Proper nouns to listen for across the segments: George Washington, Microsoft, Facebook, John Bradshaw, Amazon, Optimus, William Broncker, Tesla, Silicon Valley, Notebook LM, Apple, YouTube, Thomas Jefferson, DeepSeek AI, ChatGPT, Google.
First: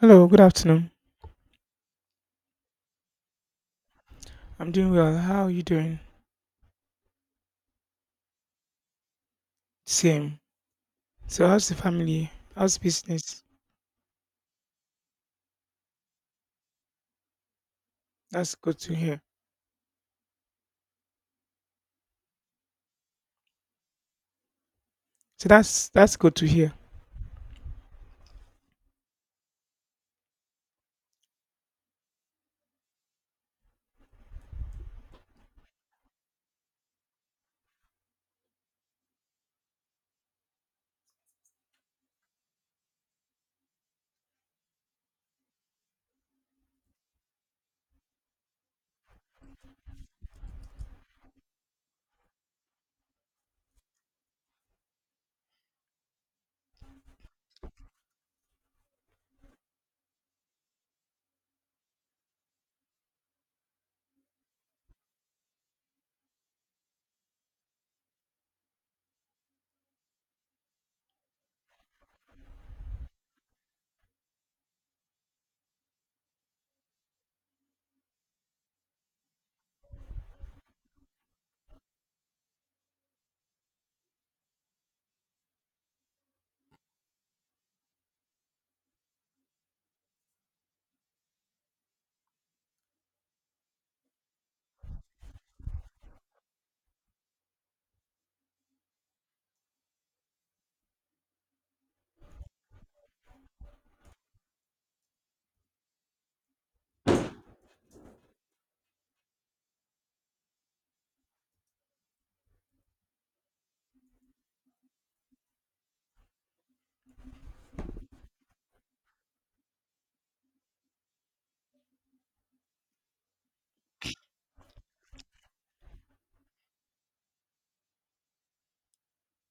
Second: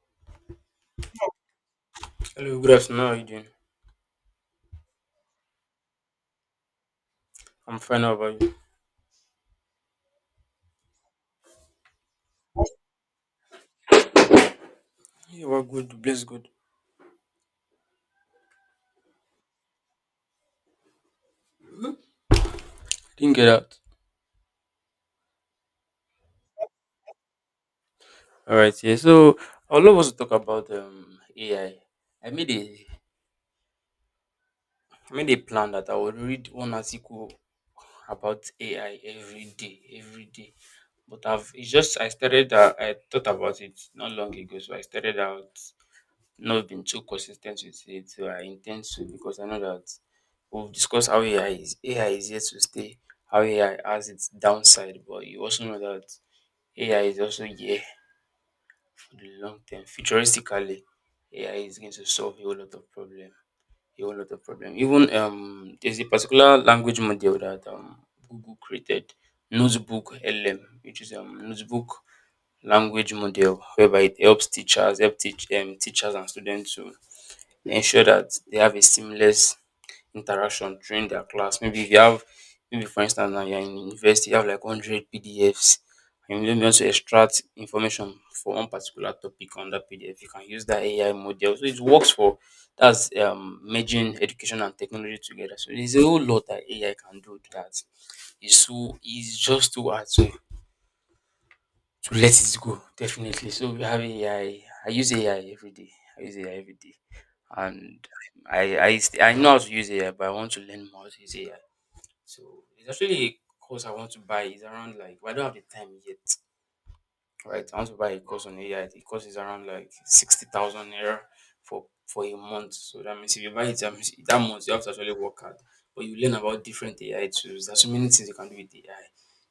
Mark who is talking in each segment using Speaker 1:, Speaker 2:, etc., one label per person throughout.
Speaker 1: Hello, good afternoon.
Speaker 2: Hello, good afternoon. How are you doing?
Speaker 1: I'm doing well. How are you doing?
Speaker 2: I'm fine. How about you?
Speaker 1: Same. So how's the family? How's business?
Speaker 2: Yeah, we're good. Bless good.
Speaker 1: That's good to hear.
Speaker 2: Didn't get out.
Speaker 1: So that's good to hear.
Speaker 2: All right. Yeah. So I'd love us to talk about AI. I made a plan that I would read one article about AI every day, every day. But I've it's just I started. I thought about it not long ago, so I started out not been too consistent with it. So I intend to because I know that we've discussed how AI is here to stay, how AI has its downside, but you also know that AI is also here for the long term. Futuristically, AI is going to solve a whole lot of problem. A whole lot of problem. Even there's a particular language model that Google created, Notebook LM, which is notebook language model whereby it helps teachers help teach teachers and students to ensure that they have a seamless interaction during their class. Maybe if you have, maybe for instance, now you're in university, you have like 100 PDFs, and you maybe want to extract information for one particular topic on that PDF, you can use that AI model. So it works for that's merging education and technology together. So there's a whole lot that AI can do that is just too hard to let it go definitely. So we have AI. I use AI every day. I use AI every day, and I know how to use AI, but I want to learn more how to use AI. So it's actually a course I want to buy. It's around like, well, I don't have the time yet, right? I want to buy a course on AI. The course is around like 60,000 naira for a month. So that means if you buy it, that means that month, you have to actually work hard. But you learn about different AI tools. There's so many things you can do with AI.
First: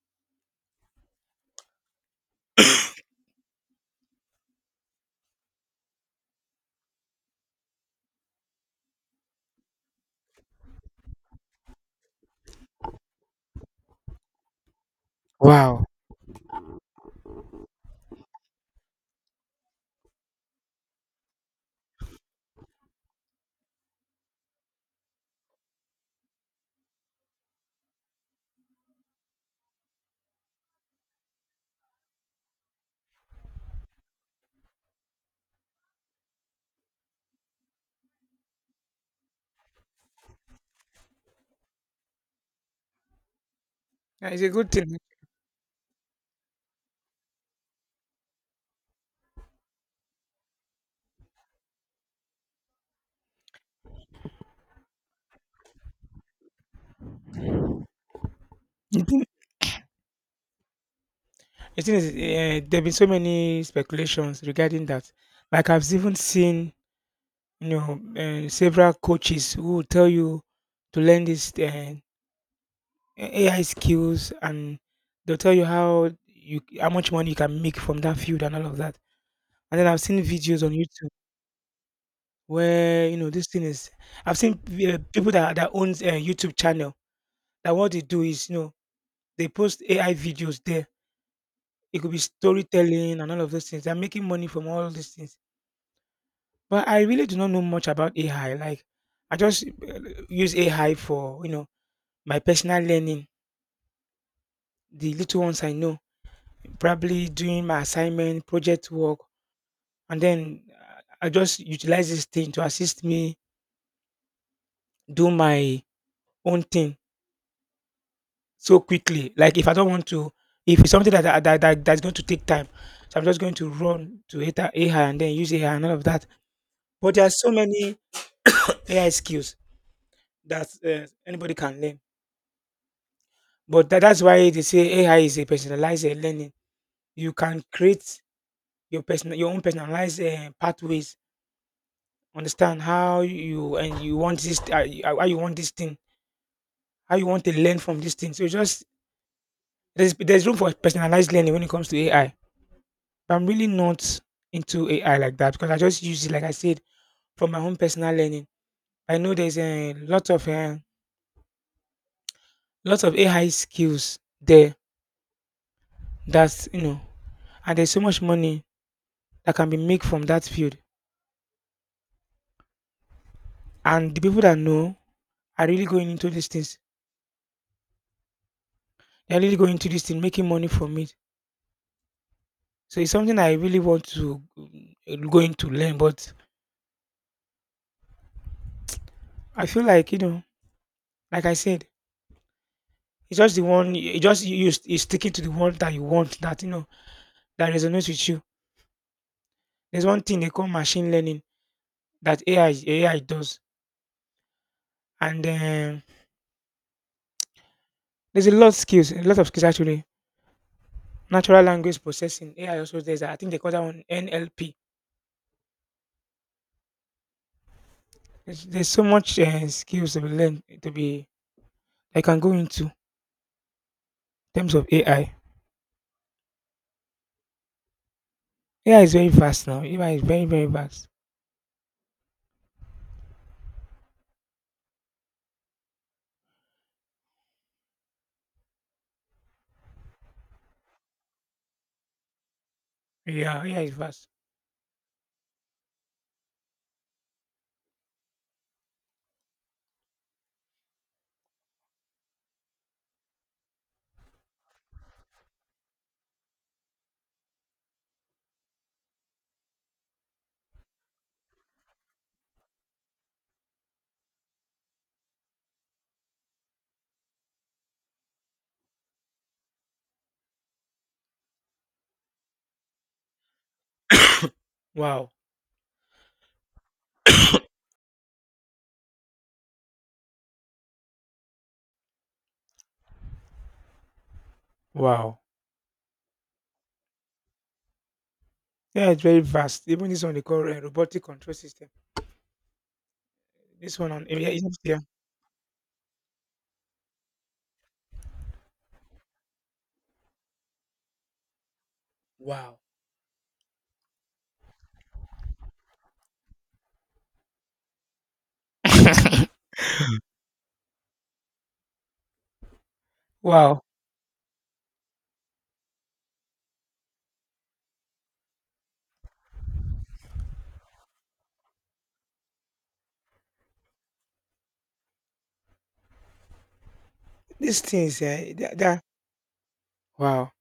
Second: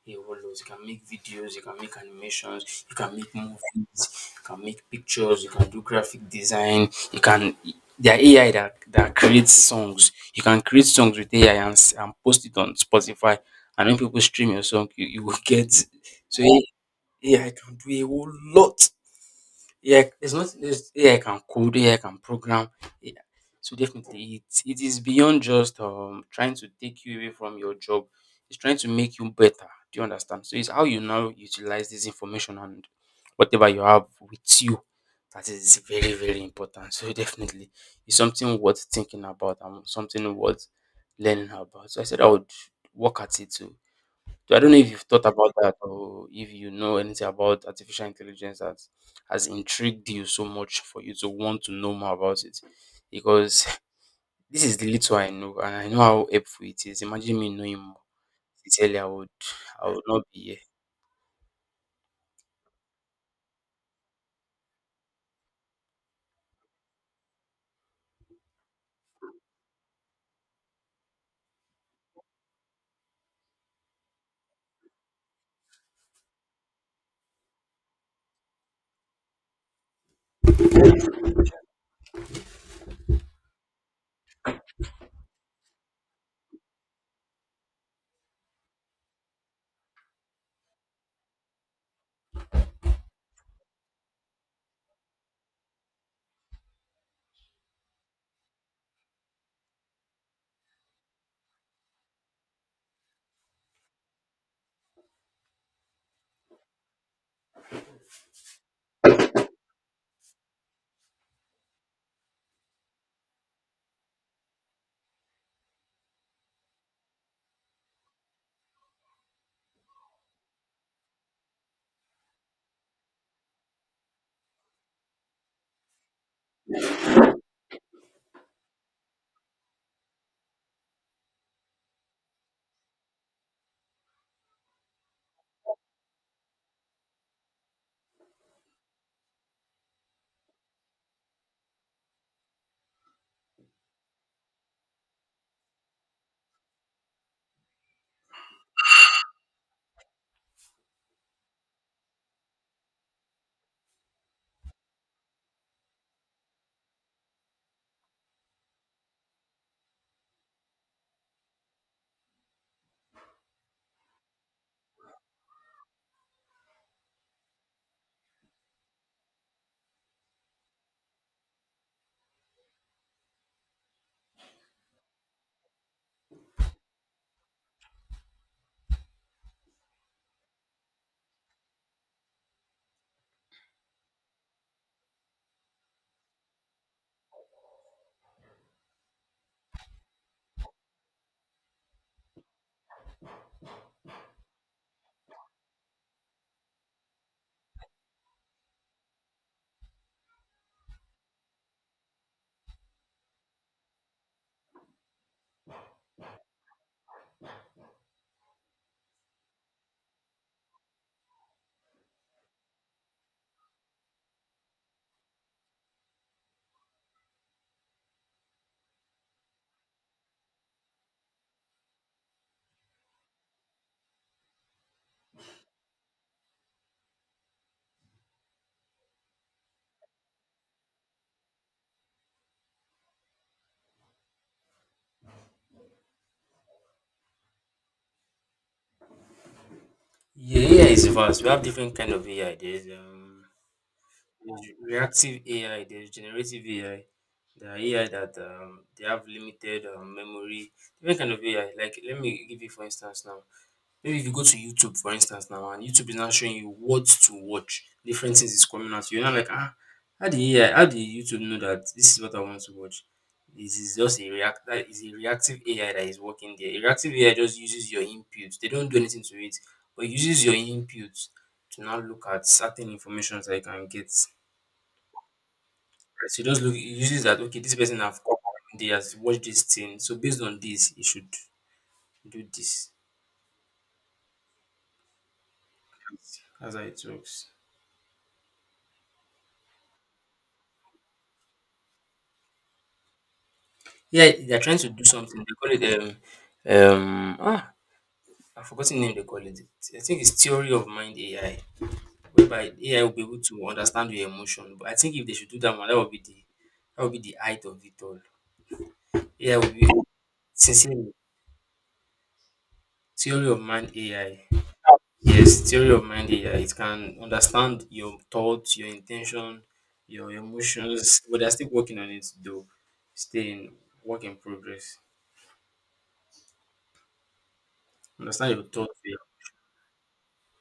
Speaker 2: A whole lot. You can make videos, you can make animations, you can make movies, you can make pictures, you can do graphic design, you can there are AI that creates songs. You can create songs with AI and post it on Spotify. And when people stream your song, you will get,
Speaker 1: Wow.
Speaker 2: so AI can do a whole lot. AI, there's nothing, there's AI can code, AI can program. AI, so definitely it is beyond just trying to take you away from your job. It's trying to make you better. Do you understand? So it's how you now utilize this information and whatever you have with you, that is very, very important. So definitely it's something worth thinking about and something worth learning about. So I said I would work at it to,
Speaker 1: Yeah, it's a
Speaker 2: so I
Speaker 1: good
Speaker 2: don't know if
Speaker 1: thing.
Speaker 2: you've thought about that or if you know anything about artificial intelligence that has intrigued you so much for you to want to know more about it. Because this is the little I know, and I know how helpful it is. Imagine me knowing more. Sincerely,
Speaker 1: The
Speaker 2: I
Speaker 1: thing,
Speaker 2: would I would not be here.
Speaker 1: the thing is, there have been so many speculations regarding that. Like I've even seen, you know, several coaches who will tell you to learn this AI skills, and they'll tell you how much money you can make from that field and all of that. And then I've seen videos on YouTube where you know this thing is I've seen people that owns a YouTube channel that what they do is, you know, they post AI videos there. It could be storytelling and all of those things. They're making money from all these things, but I really do not know much about AI. Like I just use AI for, you know, my personal learning, the little ones I know, probably doing my assignment project work. And then I just utilize this thing to assist me do my own thing so quickly. Like if I don't want to, if it's something that that's going to take time, so I'm just going to run to AI and then use AI and all of that. But there are so many AI skills that anybody can learn. But that's why they say AI is a personalized learning. You can create your own personalized pathways. Understand how you and you want this how you want this thing, how you want to learn from this thing. So just there's room for personalized learning when it comes to AI. I'm really not into AI like that because I just use it, like I said, from my own personal learning. I know there's a lot of lots of AI skills there that's, you know, and there's so much money that can be made from that field. And the people that know are really going into these things. They're really going into this thing, making money from it. So it's something I really want to go into learn. But I feel like, you know, like I said, it's just the one. You just you sticking to the one that you want, that you know, that resonates with you. There's one thing they call machine learning that AI does, and there's a lot of skills actually. Natural language processing AI also, there's I think they call that one NLP. There's so much skills to be learned to be I can go into in terms of AI. AI is very fast now. AI is very vast.
Speaker 2: Yeah, AI is vast. We have different kind of AI. There's
Speaker 1: Yeah, AI is vast.
Speaker 2: Yeah, there's reactive AI. There's generative AI. There are AI that they have limited memory. Different kind of AI. Like, let me give you for instance now. Maybe if you go to YouTube for instance now and YouTube is now showing you what to watch, different things is coming out, you're not like, ah, how the AI, how did YouTube know that this is what I want to watch? This is just a react, that is, a reactive AI that is working there. A reactive AI just uses your input. They don't do anything to it, but it uses your input to now look at certain information that you can get.
Speaker 1: Wow,
Speaker 2: So it just look, it uses that, okay, this person have come out, they has watched this thing. So based on this, it should do this.
Speaker 1: wow.
Speaker 2: That's how it works.
Speaker 1: AI is very vast. Even this one they call robotic control system. This one on
Speaker 2: Yeah,
Speaker 1: AI,
Speaker 2: they're trying to
Speaker 1: yeah.
Speaker 2: do something. They call it um ah I've forgotten the name they call it. I think it's theory of mind AI, whereby
Speaker 1: Wow.
Speaker 2: AI will be able to understand your emotion. But I think if they should do that one, that would be the height of it all. AI will be, sincerely, theory of
Speaker 1: Wow.
Speaker 2: mind AI. Yes, theory of mind AI. It can understand your thoughts, your intention, your emotions, but they're still working on it though. Staying, work in progress.
Speaker 1: These things,
Speaker 2: Understand
Speaker 1: yeah,
Speaker 2: your thoughts.
Speaker 1: that, wow.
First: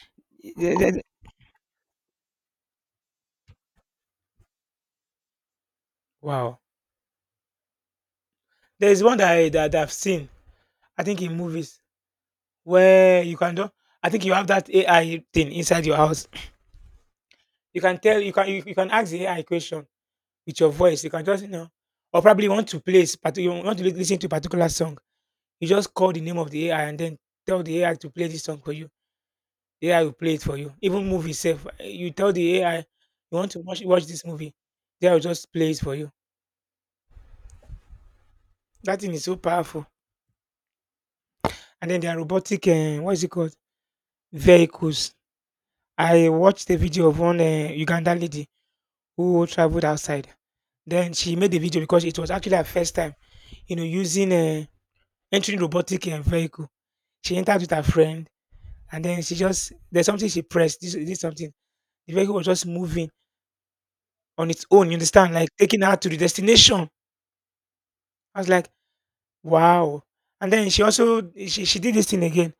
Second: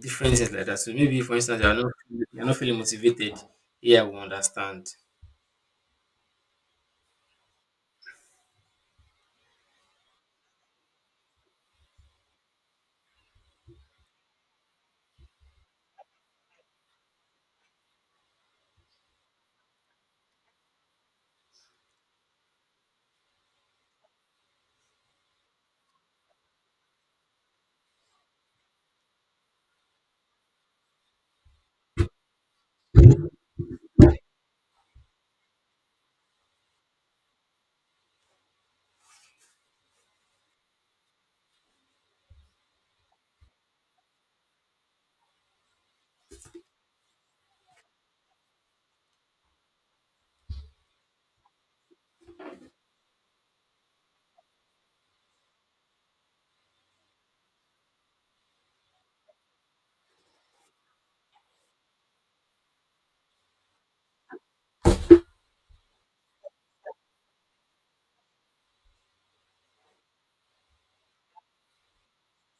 Speaker 2: Different things like that. So maybe for instance you're not feeling motivated. Yeah, we understand.
Speaker 1: Wow. There's one that I've seen, I think in movies, where you can do I think you have that AI thing inside your house. You can tell you can ask the AI question with your voice. You can just, you know, or probably want to you want to listen to a particular song. You just call the name of the AI and then tell the AI to play this song for you. The AI will play it for you. Even movie itself. You tell the AI you want to watch this movie. AI will just play it for you. That thing is so powerful. And then there are robotic what is it called? Vehicles. I watched a video of one, eh, Ugandan lady who traveled outside. Then she made the video because it was actually her first time, you know, using, eh, entering robotic, eh, vehicle. She entered with her friend, and then she just there's something she pressed, this something. The vehicle was just moving on its own, you understand, like taking her to the destination. I was like, "Wow." And then she also she did this thing again.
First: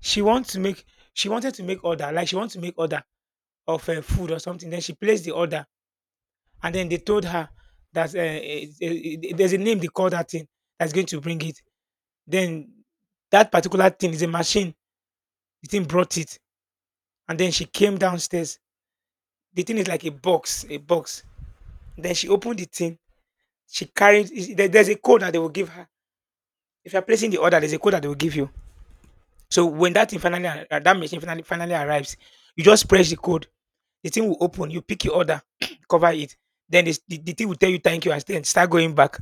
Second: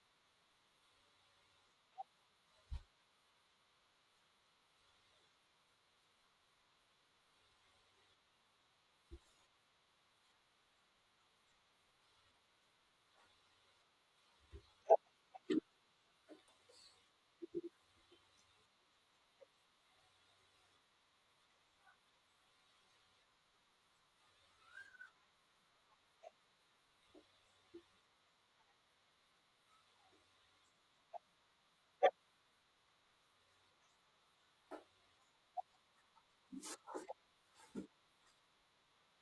Speaker 1: She want to make she wanted to make order, like she wants to make order of, eh, food or something. Then she placed the order. And then they told her that there's a name they call that thing that's going to bring it. Then that particular thing is a machine. The thing brought it. And then she came downstairs. The thing is like a box. Then she opened the thing. She carried, there's a code that they will give her. If you're placing the order, there's a code that they will give you. So when that thing that machine finally arrives, you just press the code. The thing will open. You pick your order, cover it. Then the thing will tell you thank you and then start going back.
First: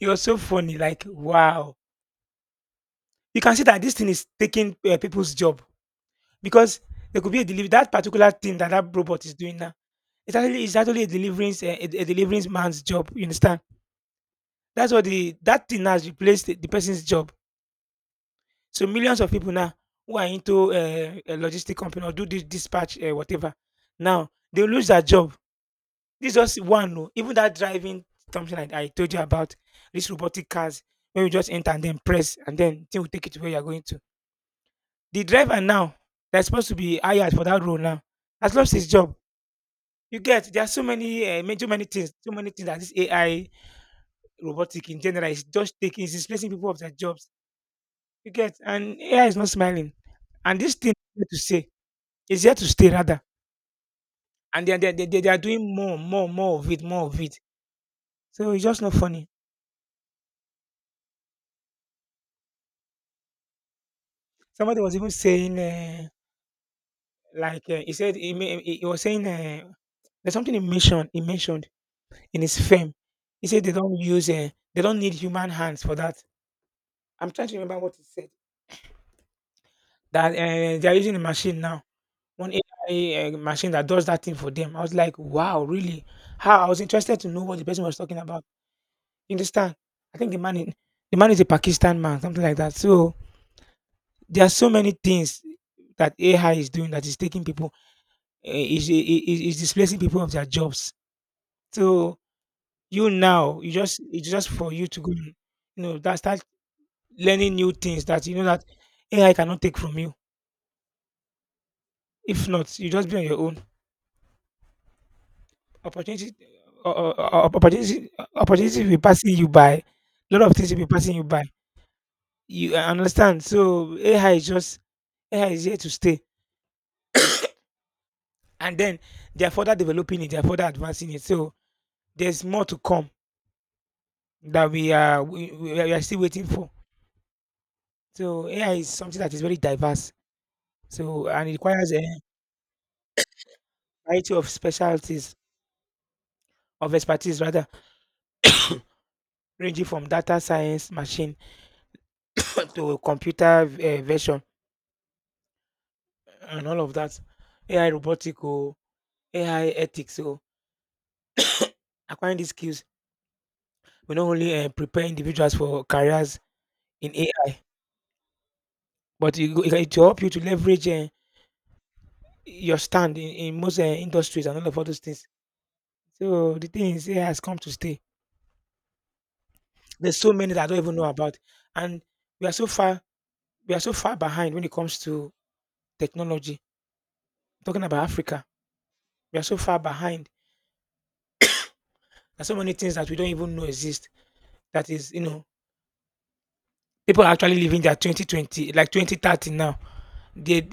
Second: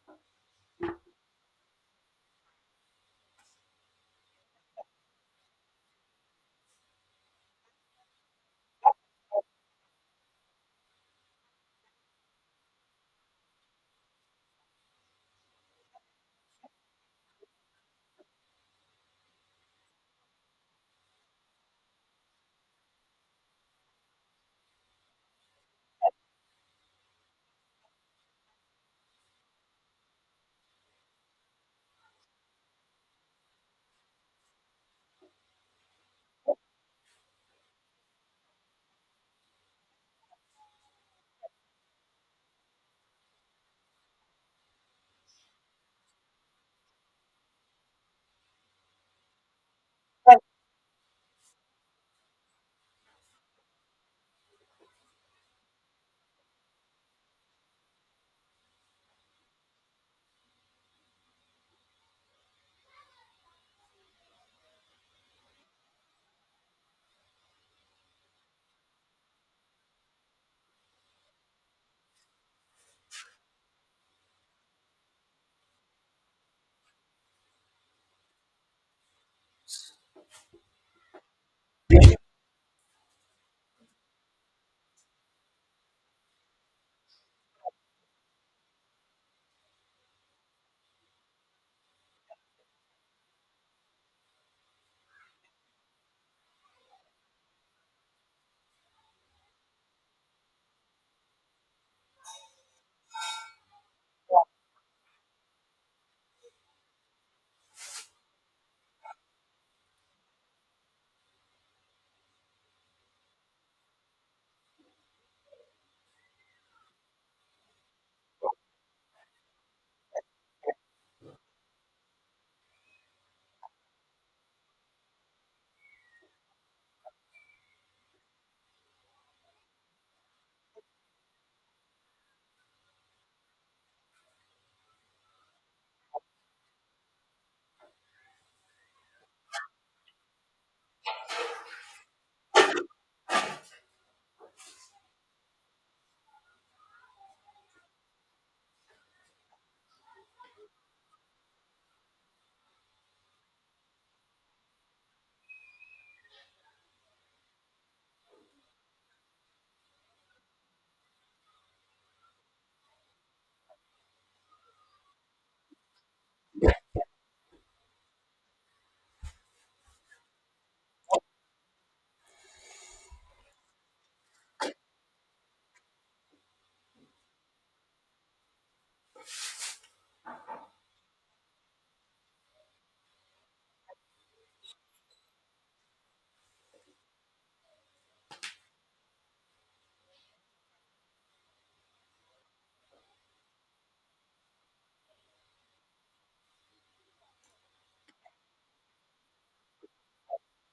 Speaker 1: It was so funny. Like, wow, you can see that this thing is taking people's job, because there could be a delivery that particular thing that that robot is doing now. It's actually a delivering a delivering man's job. You understand? That's what the that thing has replaced the person's job. So millions of people now who are into a logistic company or do this dispatch whatever, now they will lose their job. This just one, no. Even that driving something like I told you about, these robotic cars, when you just enter and then press and then thing will take you to where you are going to. The driver now that's supposed to be hired for that role now has lost his job. You get there are so many too many things, so many things that this AI robotic in general is just taking, is displacing people of their jobs. You get, and AI is not smiling. And this thing is here to say is here to stay rather. And they they are doing more of it, more of it. So it's just not funny. Somebody was even saying he said he, ma- he was saying, there's something he mentioned in his fame. He said they don't use, they don't need human hands for that. I'm trying to remember what he said. That they are using a machine now, one AI machine that does that thing for them. I was like, wow, really? How? I was interested to know what the person was talking about. You understand? I think the man, in, The man is a Pakistan man, something like that. So there are so many things that AI is doing that is taking people, is displacing people of their jobs. So you now, you just it's just for you to go, and, you know, that start learning new things that you know that AI cannot take from you. If not, you just be on your own. Opportunity, uh, uh, opportunity, opportunity will be passing you by. A lot of things will be passing you by. You understand? So AI is here to stay, and then they are further developing it. They are further advancing it. So there's more to come that we are still waiting for. So AI is something that is very diverse. So and it requires a variety of specialties of expertise rather, ranging from data science, machine to computer version and all of that. AI robotic or AI ethics. So acquiring these skills will not only prepare individuals for careers in AI, but it will help you to leverage your stand in most industries and all of all those things. So the thing is, AI has come to stay. There's so many that I don't even know about, and we are so far we are so far behind when it comes to technology. Talking about Africa, we are so far behind. There's so many things that we don't even know exist. That is, people are actually living their 2020 like 2030 now. They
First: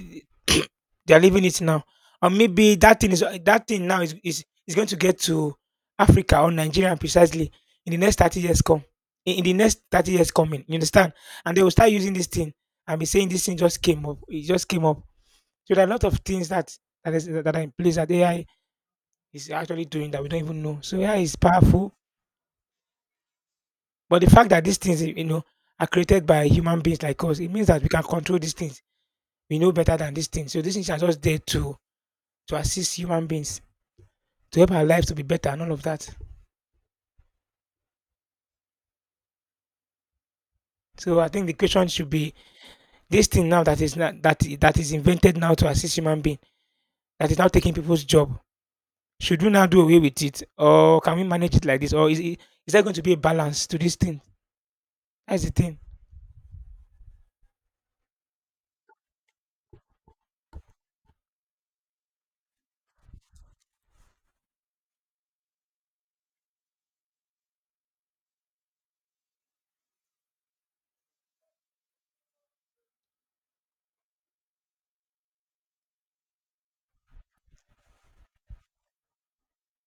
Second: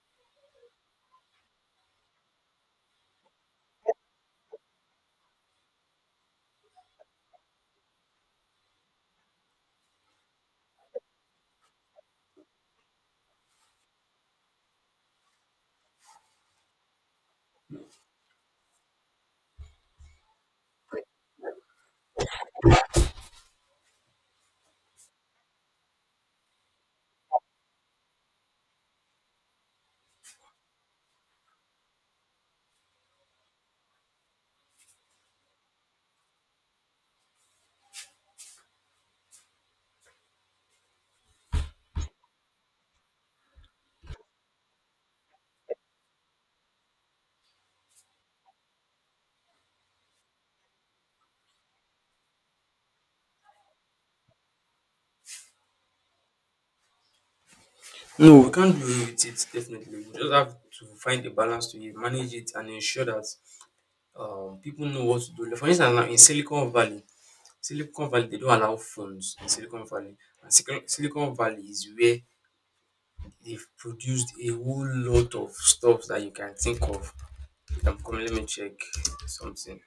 Speaker 1: they're living it now, and maybe that thing is that thing now is going to get to africa or nigeria precisely in the next 30 years in the next 30 years coming, you understand, and they will start using this thing and be saying this thing just came up, it just came up. So there are a lot of things that that is that are in place that ai is actually doing that we don't even know. So ai is powerful, but the fact that these things, are created by human beings like us, it means that we can control these things. We know better than these things. So these things are just there to assist human beings, to help our lives to be better and all of that. So I think the question should be, this thing now that is not that is invented now to assist human being, that is now taking people's job. Should we now do away with it, or can we manage it like this, or is there going to be a balance to this thing? That's the thing.
Speaker 2: No, we can't do away with it definitely. We just have to find a balance to it, manage it and ensure that people know what to do. Like, for instance now in Silicon Valley, they don't allow phones in Silicon Valley. And Silicon Valley is where they've produced a whole lot of stuff that you can think of. Come, let me check something.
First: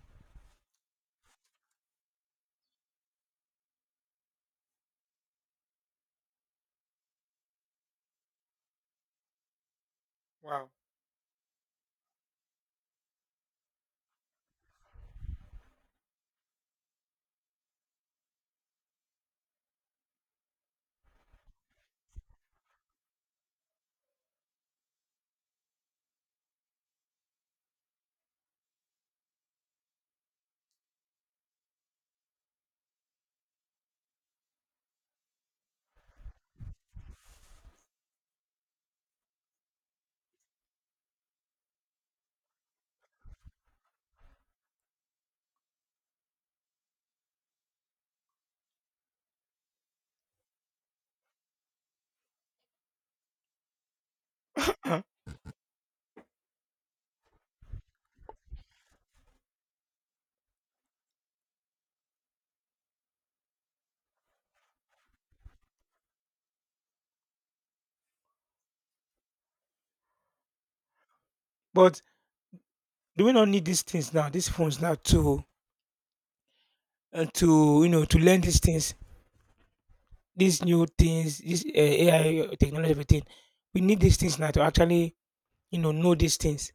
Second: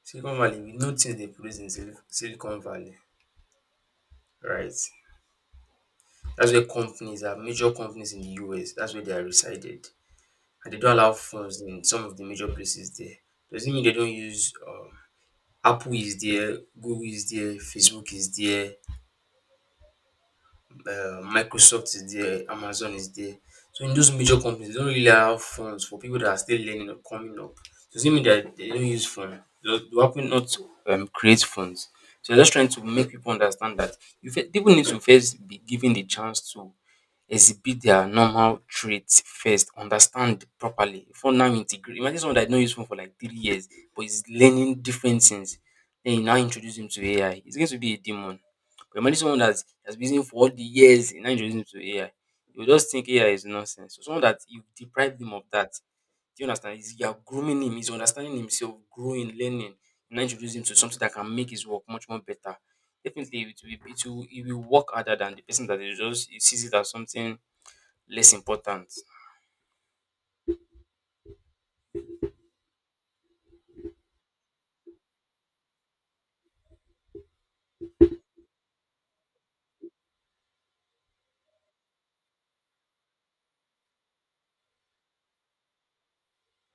Speaker 2: Silicon Valley, we know things they produce in Silicon Valley, right? That's where major companies in the US, that's where they are resided.
Speaker 1: Wow.
Speaker 2: And they don't allow phones in some of the major places there. Doesn't mean they don't use, Apple is there, Google is there, Facebook is there, Microsoft is there, Amazon is there. So in those major companies, they don't really allow phones for people that are still learning or coming up. Doesn't mean that they don't use phone. They do happen not to create phones. So they're just trying to make people understand that, people need to first be given the chance to exhibit their normal traits first, understand properly before now integrate. Imagine someone that no use phone for like 3 years, but is learning different things. Then you now introduce him to AI. He's going to be a demon. But imagine someone that has been using for all the years, you now introduce him to AI. You will just think AI is nonsense. So someone that you deprive him of that, do you understand? You are grooming him. He's understanding himself, growing, learning. You now introduce him to something that can make his work much more better. Definitely, it will work harder than the person that is just, he sees it as something less important.
Speaker 1: But do we not need these things now, these phones now to to learn these things, these new things, this AI technology everything? We need these things now to actually, know these things.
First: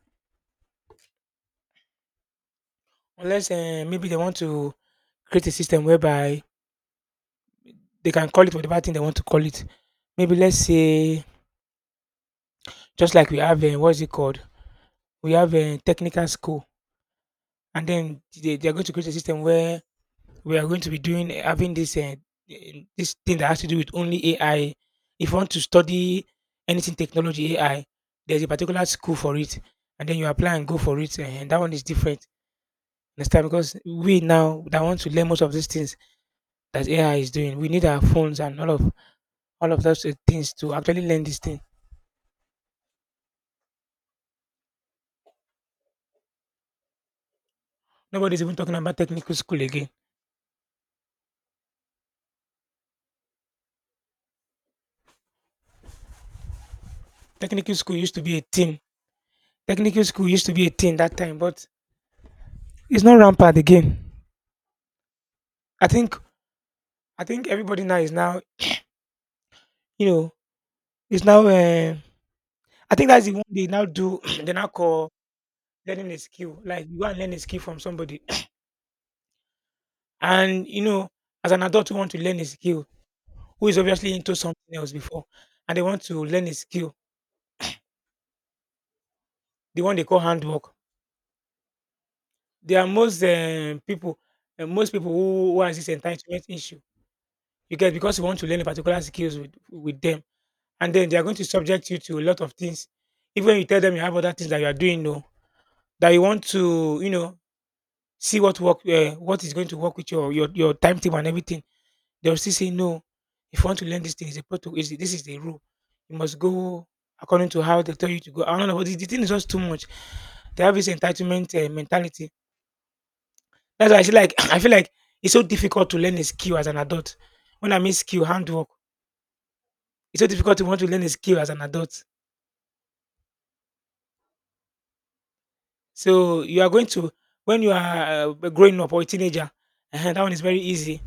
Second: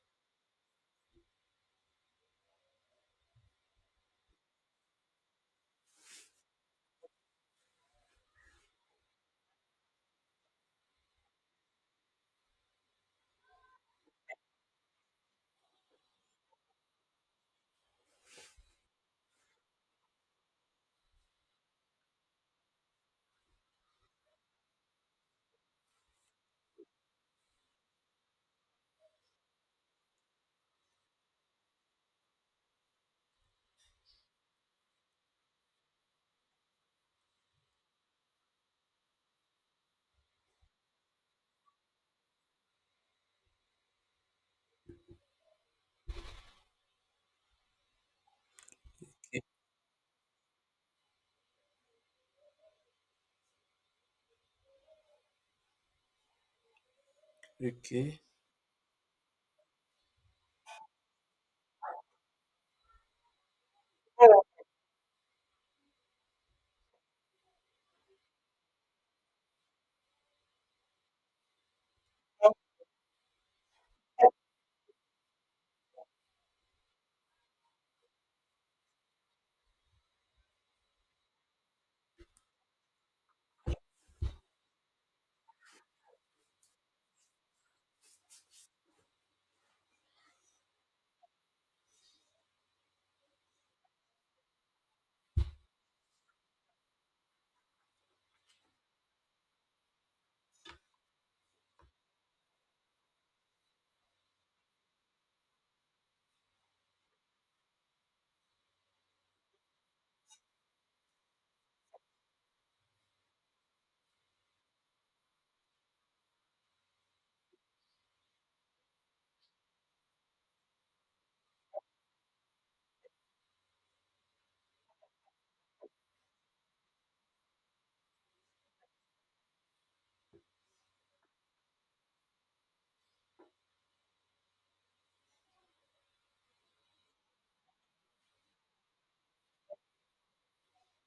Speaker 1: Unless maybe they want to create a system whereby they can call it whatever thing they want to call it. Maybe let's say just like we have what's it called? We have a technical school, and then they are going to create a system where we are going to be doing having this this thing that has to do with only AI. If you want to study anything technology AI, there's a particular school for it, and then you apply and go for it, eh, and that one is different. Understand? Because we now that want to learn most of these things that AI is doing. We need our phones and all of those things to actually learn this thing. Nobody's even talking about technical school again. Technical school used
Speaker 2: Okay.
Speaker 1: to be a thing. Technical school used to be a thing that time, but it's not rampant again. I think I think everybody now is now, you know, it's now. I think that's the one they now do. They now call learning a skill. Like you go and learn a skill from somebody, and you know, as an adult who want to learn a skill, who is obviously into something else before, and they want to learn a skill, the one they call handwork. There are most people, most people who has this entitlement issue. You get because you want to learn a particular skills with, them, and then they are going to subject you to a lot of things. Even when you tell them you have other things that you are doing, no, that you want to, you know, see what work, what is going to work with your timetable and everything. They will still say no. If you want to learn this thing, is a protocol. Is this is the rule? You must go according to how they tell you to go. I don't know. The thing is just too much. They have this entitlement mentality. That's why I feel like I feel like it's so difficult to learn a skill as an adult. When I mean skill, handwork, it's so difficult to want to learn a skill as an adult. So you are going to, when you are growing up or a teenager, that one is very easy.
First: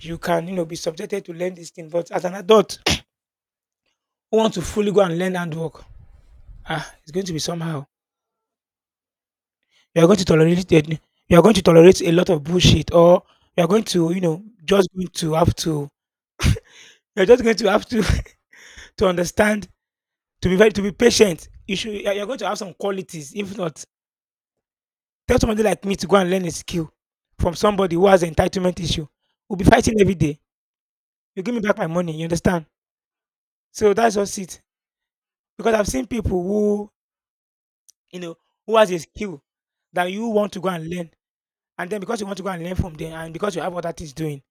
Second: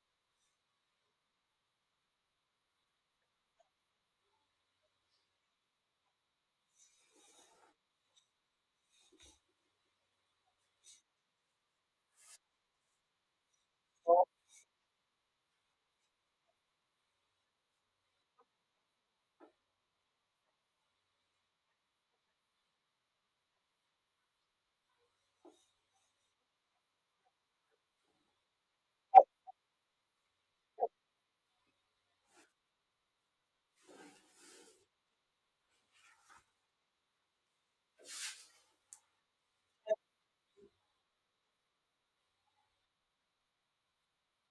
Speaker 1: You can, you know, be subjected to learn this thing, but as an adult who want to fully go and learn handwork, ah, it's going to be somehow. You are going to tolerate it. You are going to tolerate a lot of bullshit, or you are going to, just going to have to. You're just going to have to to understand. To be very, to be patient, you're going to have some qualities. If not, tell somebody like me to go and learn a skill from somebody who has entitlement issue. We'll be fighting every day. You give me back my money, you understand? So that's just it. Because I've seen people who, you know, who has a skill that you want to go and learn. And then because you want to go and learn from them, and because you have other things doing.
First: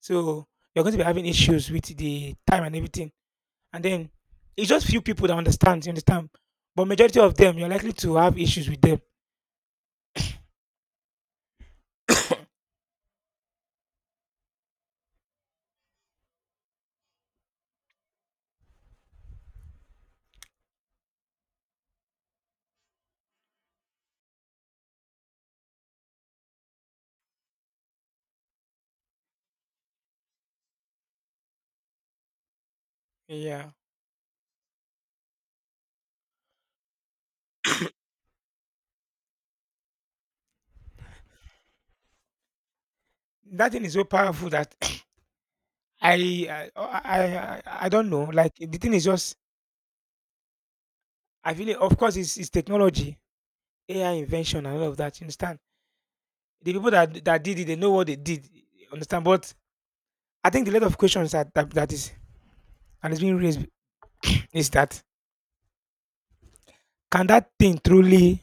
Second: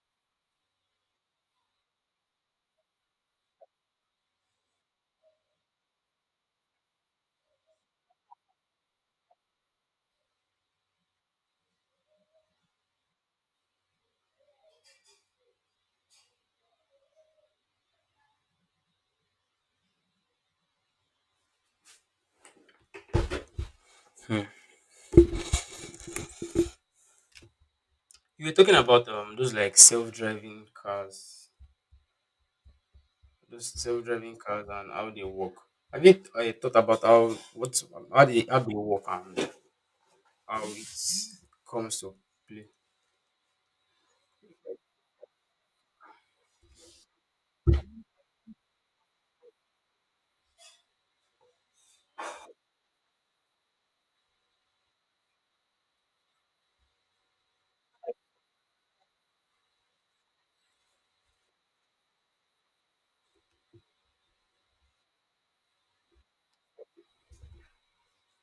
Speaker 1: So you're going to be having issues with the time and everything. And then it's just few people that understand, you understand? But majority of them, you're likely to have issues with them.
Speaker 2: Hmm. You were talking about those, like, those
Speaker 1: Yeah.
Speaker 2: self-driving cars and how they work. Have you thought about how they work and how it comes to play?
Speaker 1: That thing is so powerful that I oh, I don't know. Like the thing is just, I feel it, of course it's technology, AI invention and all of that. You understand? The people that did it, they know what they did. You understand? But I think the lot of questions that is and it's being raised is that, can that thing truly,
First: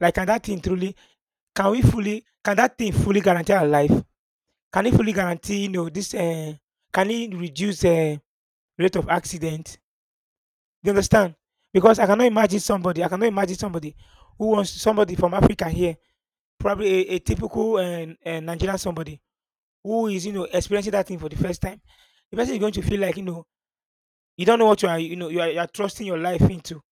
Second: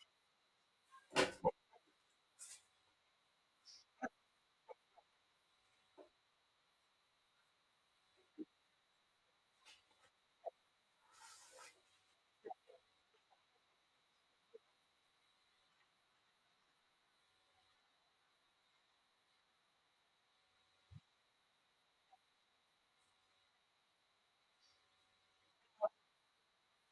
Speaker 1: like can that thing truly can that thing fully guarantee our life? Can it fully guarantee, you know, this? Can it reduce the rate of accident? Do you understand? Because I cannot imagine somebody, I cannot imagine somebody who wants somebody from Africa here, probably a typical Nigerian somebody who is, you know, experiencing that thing for the first time. The person is going to feel like, you know, you don't know what you are, you know, you are trusting your life into.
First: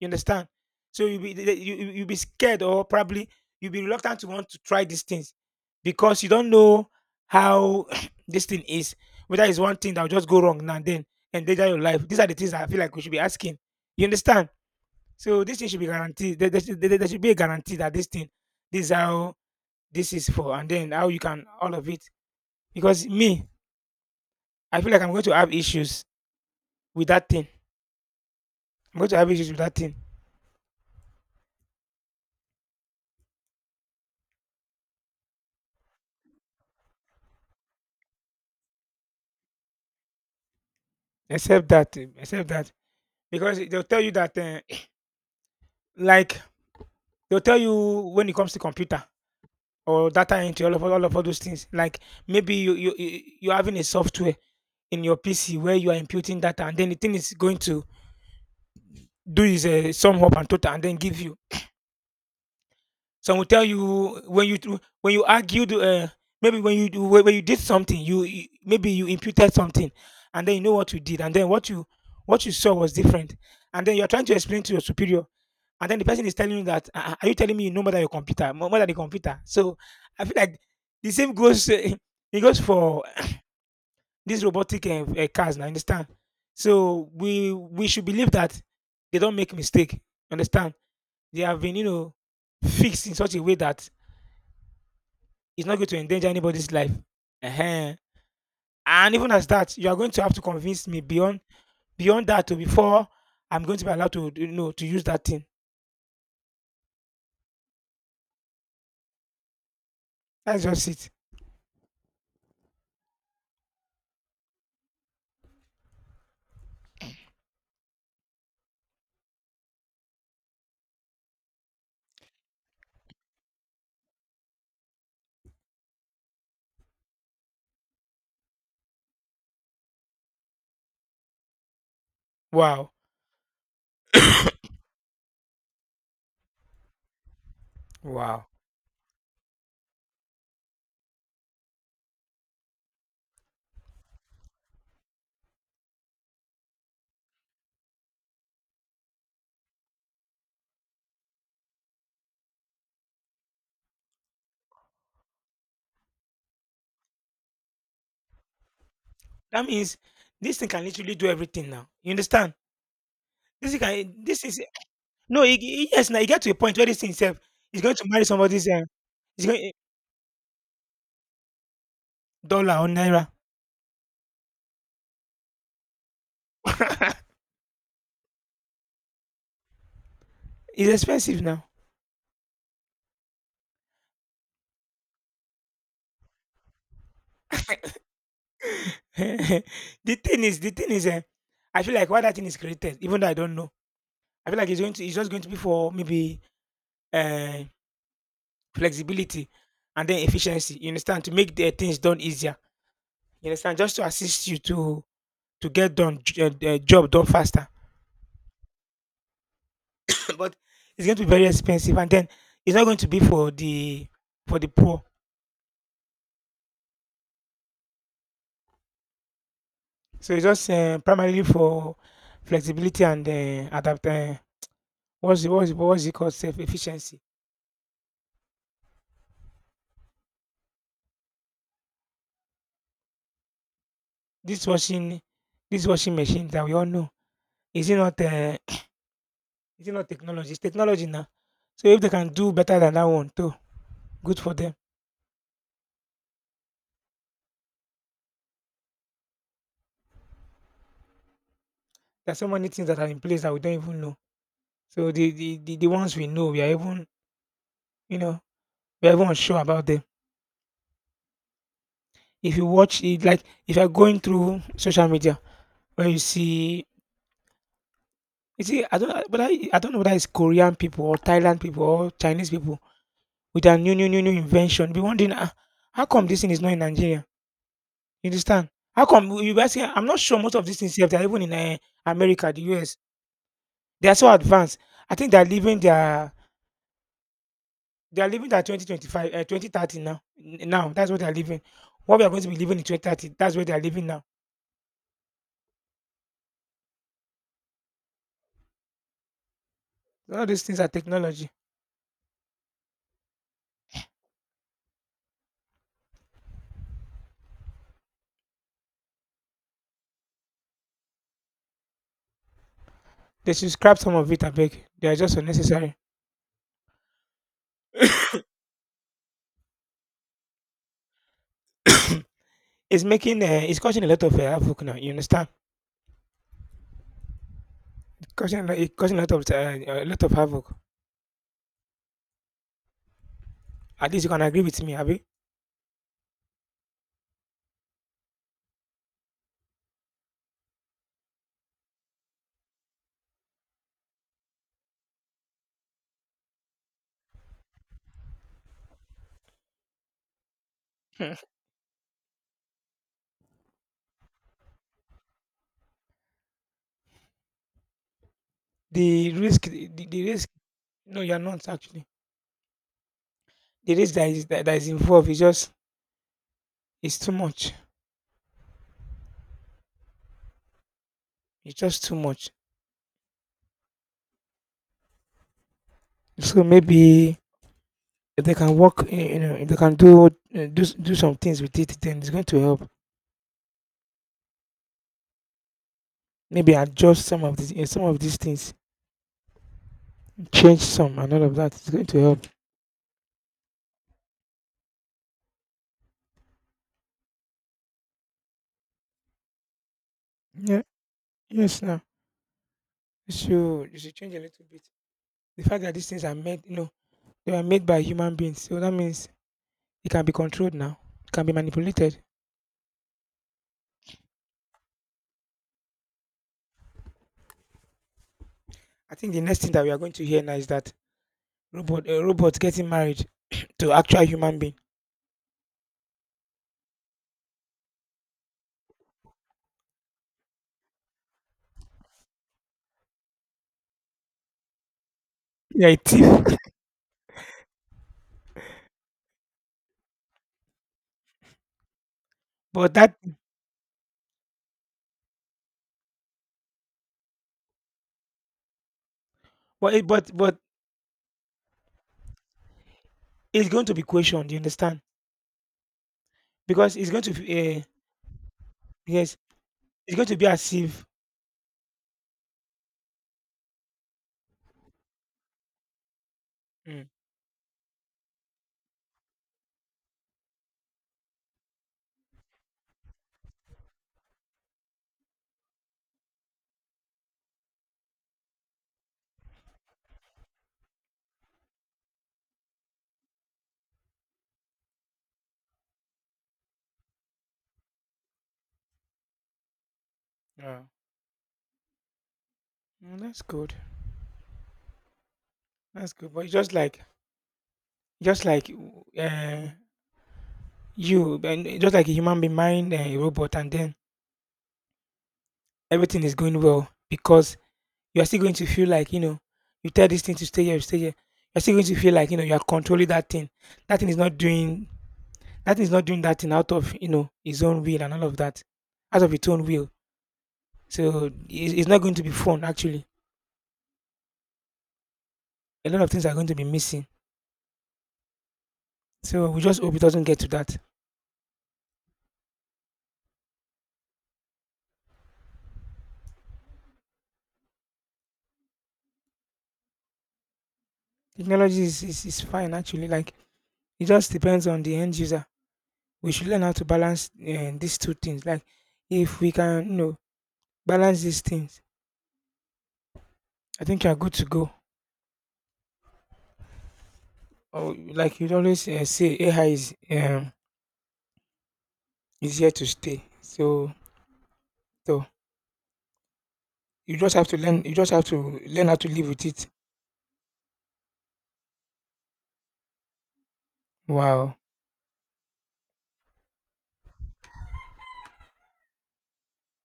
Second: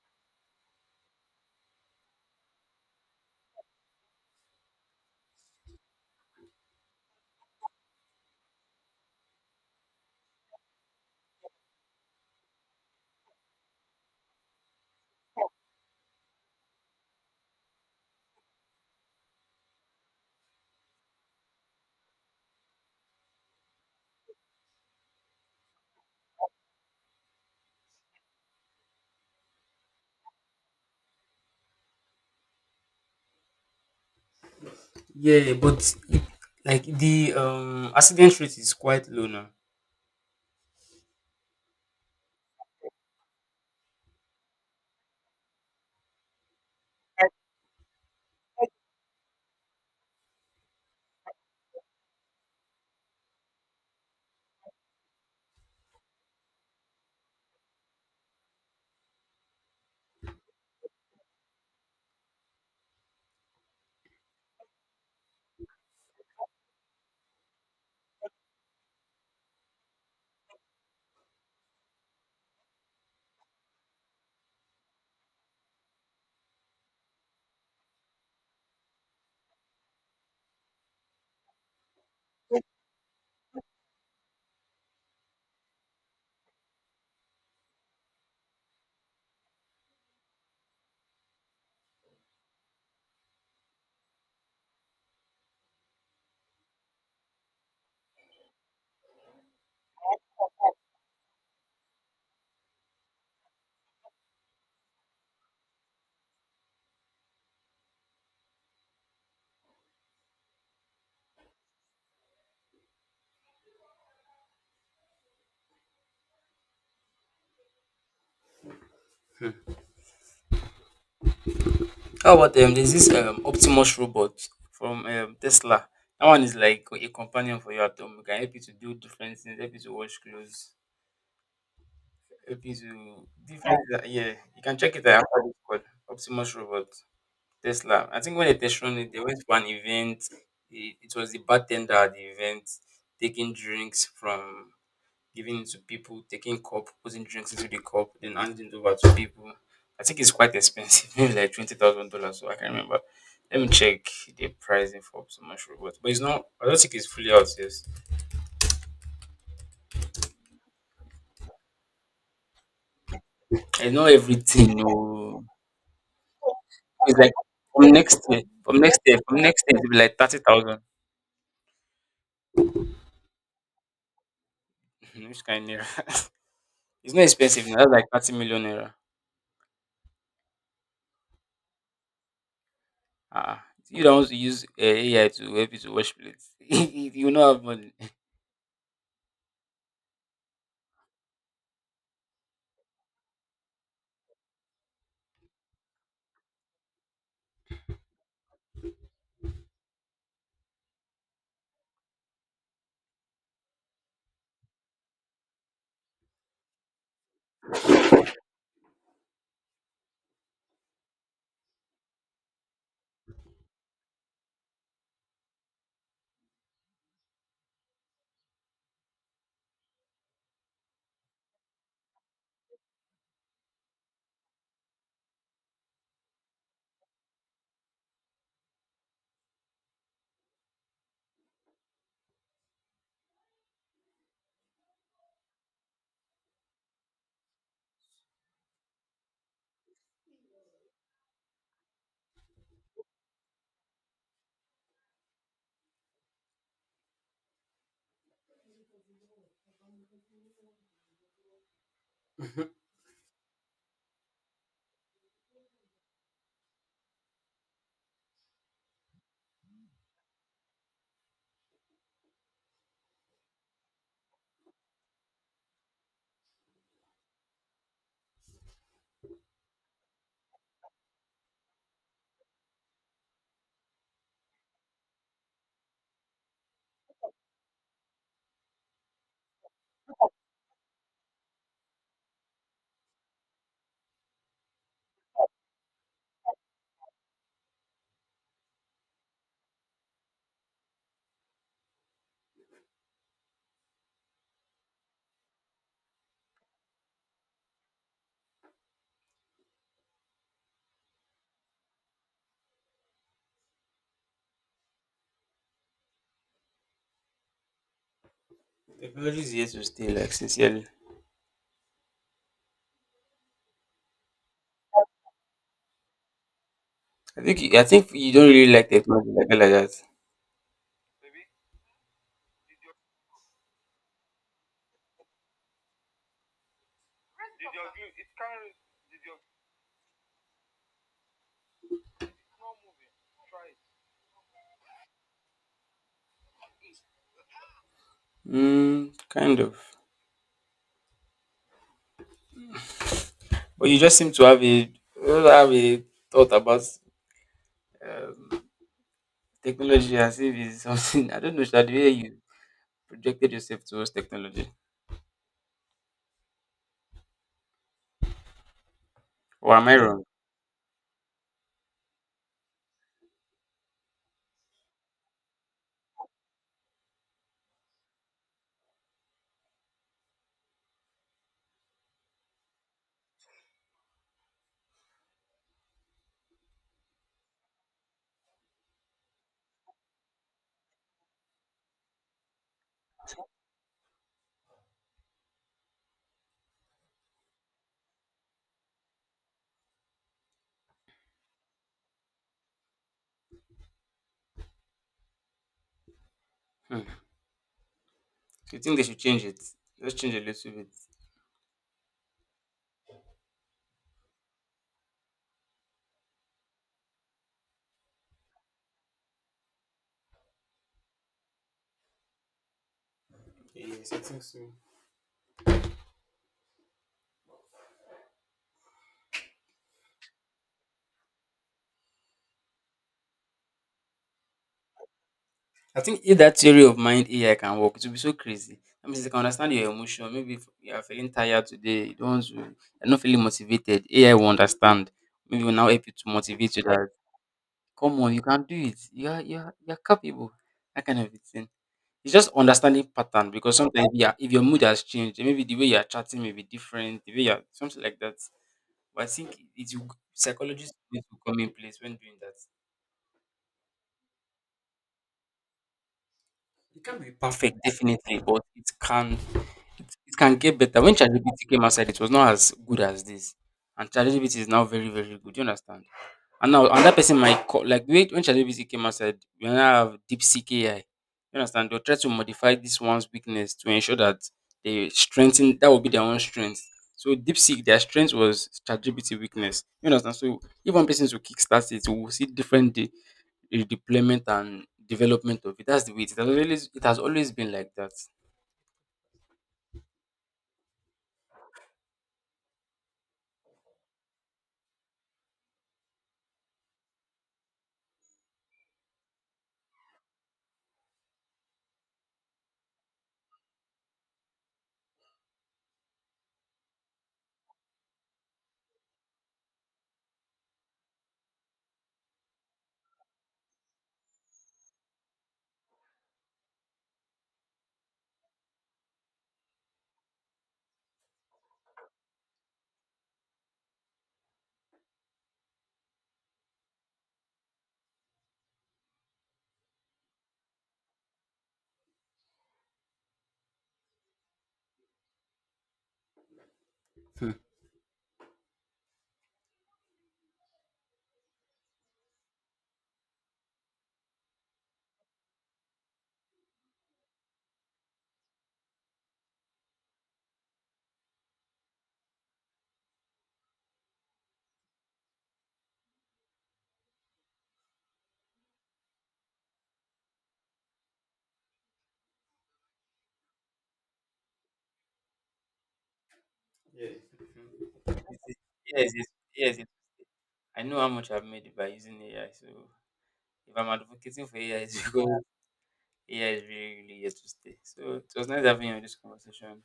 Speaker 1: You understand? So you'll be scared, or probably you'll be reluctant to want to try these things because you don't know how this thing is. Whether it's one thing that will just go wrong now and then and danger your life. These are the things that I feel like we should be asking. You understand? So this thing should be guaranteed. There should be a guarantee that this thing, this is how this is for, and then how you can all of it. Because me, I feel like I'm going to have issues with that thing. I'm going to have issues with that thing.
Speaker 2: Yeah, but like the accident rate is quite low now.
Speaker 1: Except that, because they'll tell you that, like, they'll tell you when it comes to computer or data entry, all of all those things. Like maybe you're having a software in your PC where you are imputing data, and then the thing is going to do is a sum up and total, and then give you. Some will tell you when when you argued, maybe when you do when you did something, you maybe you imputed something, and then you know what you did, and then what you saw was different, and then you're trying to explain to your superior, and then the person is telling you that, "Ah, ah, are you telling me you know more than your computer, more than the computer?" So I feel like the same goes. It goes for these robotic cars. Now understand? So we should believe that they don't make mistake. Understand? They have been, you know, fixed in such a way that it's not going to endanger anybody's life. Ehen. And even as that, you are going to have to convince me beyond, beyond that to before I'm going to be allowed to, you know, to use that thing. That's just it.
Speaker 2: How about there's this Optimus robot from Tesla. That one is like a companion for you at home. It can help you to do different things, help you to wash clothes, okay, so
Speaker 1: Wow.
Speaker 2: different. Yeah, yeah, you can check it out after this, called Optimus Robot, Tesla. I think
Speaker 1: Wow.
Speaker 2: when they tested it, they went for an event. It was the bartender at the event, taking drinks from, giving it to people, taking cup, putting drinks into the cup, then handing it over to people. I think it's quite expensive, maybe like $20,000. So I can't remember. Let me check the pricing for Optimus Robot, but it's not. I don't think it's fully out. Yes,
Speaker 1: That means this thing can literally do everything now. You understand? This thing
Speaker 2: I know
Speaker 1: can this is
Speaker 2: everything.
Speaker 1: no
Speaker 2: No,
Speaker 1: yes, now you get to a point where this thing
Speaker 2: it's like
Speaker 1: itself is going to marry somebody's
Speaker 2: from
Speaker 1: it's
Speaker 2: next
Speaker 1: going
Speaker 2: year, it'll be like 30,000.
Speaker 1: dollar or naira.
Speaker 2: Which kind of it's not expensive now. That's like 30 million naira.
Speaker 1: It's expensive now.
Speaker 2: Ah, you don't want to use AI to help you to wash plates. You will not have money.
Speaker 1: the the thing is I feel like why that thing is created, even though I don't know, I feel like it's just going to be for maybe uh, flexibility and then efficiency. You understand, to make the things done easier. You understand, just to assist you to get done job done faster. But it's going to be very expensive, and then it's not going to be for the poor. So it's just primarily for flexibility and adapt. What's it, what's it, what's it called? Self efficiency. This washing this washing machine that we all know, is it not is it not technology? It's technology now. So if they can do better than that one too, good for them. There's so many things that are in place that we don't even know. So the ones we know, we are even, you know, we are even unsure about them. If you watch it, like if you're going through social media, when you see, I don't know whether it's Korean people or Thailand people or Chinese people with their new invention. Be wondering, ah, how come this thing is not in Nigeria? You understand? How come you guys? I'm not sure most of these things here, they're even in America, the US. They are so advanced. I think they are living their 2025 2030 now. Now that's what they are living. What we are going to be living in 2030, that's where they are living now. All these things are technology.
Speaker 2: Technology is here to stay, like, sincerely.
Speaker 1: They should scrap some of it, I beg. They are just unnecessary.
Speaker 2: I think you don't really like technology like that. Like that.
Speaker 1: It's making it's causing a lot of havoc now. You understand? It's causing a lot of havoc. At least you can agree with me, Abi.
Speaker 2: Mm, kind of. But you just seem to have a thought about um, technology as if it's something
Speaker 1: Hmm.
Speaker 2: I don't know. Should, the way you projected yourself towards technology,
Speaker 1: The risk,
Speaker 2: or am I wrong?
Speaker 1: the risk. No, you're not actually. The risk that is that is involved is just, it's too much. It's just too much. So maybe if they can work, eh, you know, if they can do, do some things with it, then it's going to help. Maybe adjust some of these, some of these things, change some, and all of that. It's going to help.
Speaker 2: Hmm. Do you think they should change it? Just change a little
Speaker 1: Yeah.
Speaker 2: bit.
Speaker 1: Yes. Now, you should you should change a little bit. The fact that these things are made, you know, they were made by human beings, so that means it can be controlled now. It can be manipulated.
Speaker 2: Yes, I think so.
Speaker 1: I think the next thing that we are going to hear now is that robot, a robot getting married to actual human being.
Speaker 2: I think if that theory of mind AI can work, it will be so crazy. I mean, they can understand your emotion. Maybe if you are feeling tired today, you don't want to, you're not feeling motivated. AI will understand. Maybe will
Speaker 1: Yeah,
Speaker 2: now help
Speaker 1: it
Speaker 2: you to
Speaker 1: is.
Speaker 2: motivate you that, come on, you can do it. You are capable. That kind of a thing. It's just
Speaker 1: But
Speaker 2: understanding
Speaker 1: that,
Speaker 2: pattern because sometimes, yeah, if your mood has changed, maybe the way you are chatting may be different, the way you are, something like that. But I think, it will
Speaker 1: but
Speaker 2: psychologists will come in place when doing that.
Speaker 1: it's going to be questioned. You understand? Because
Speaker 2: It
Speaker 1: it's
Speaker 2: can't
Speaker 1: going
Speaker 2: be
Speaker 1: to be.
Speaker 2: perfect, definitely, but
Speaker 1: Yes, it's going to
Speaker 2: it
Speaker 1: be
Speaker 2: can
Speaker 1: as
Speaker 2: get better.
Speaker 1: if.
Speaker 2: When ChatGPT came outside, it was not as good as this, and ChatGPT is now very, very good. You understand? And now
Speaker 1: Mm,
Speaker 2: another person might call, like, when ChatGPT came outside, we now have DeepSeek AI. You understand? They'll try to modify this one's weakness to ensure that they strengthen, that will be their own strength. So DeepSeek, their strength was ChatGPT weakness. You understand? So if one person to kickstart it, we'll see different deployment and development of it. That's the way it is. It has always been like that.
Speaker 1: yeah. Mm, that's good. That's good. But it's just like you, and just like a human being, mind, a robot, and then everything is going well, because you are still going to feel like, you know, you tell this thing to stay here, you stay here. You're still going to feel like, you know, you are controlling that thing. That thing is not doing. That thing is not doing that thing out of, you know, his own will and all of that, out of its own will. So it's not going to be fun. Actually, a lot of things are going to be missing. So we just hope it doesn't get to that.
Speaker 2: Hmm.
Speaker 1: Technology is, is fine actually. Like it just depends on the end user. We should learn how to balance these two things. Like if we can, you know, balance these things, I think you're good to go. Or like you always say, AI is here to stay. So so you just have to learn. You just have to learn how to
Speaker 2: Yes, yes,
Speaker 1: live with it.
Speaker 2: yes, yes. I know how much I've made by using AI. So if I'm advocating
Speaker 1: Wow.
Speaker 2: for AI, it's because, yeah, it's really, really interesting. So it was nice having you on this conversation.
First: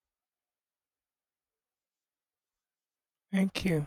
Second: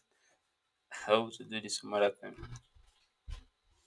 Speaker 2: I hope to do this some other time.
Speaker 1: Thank you.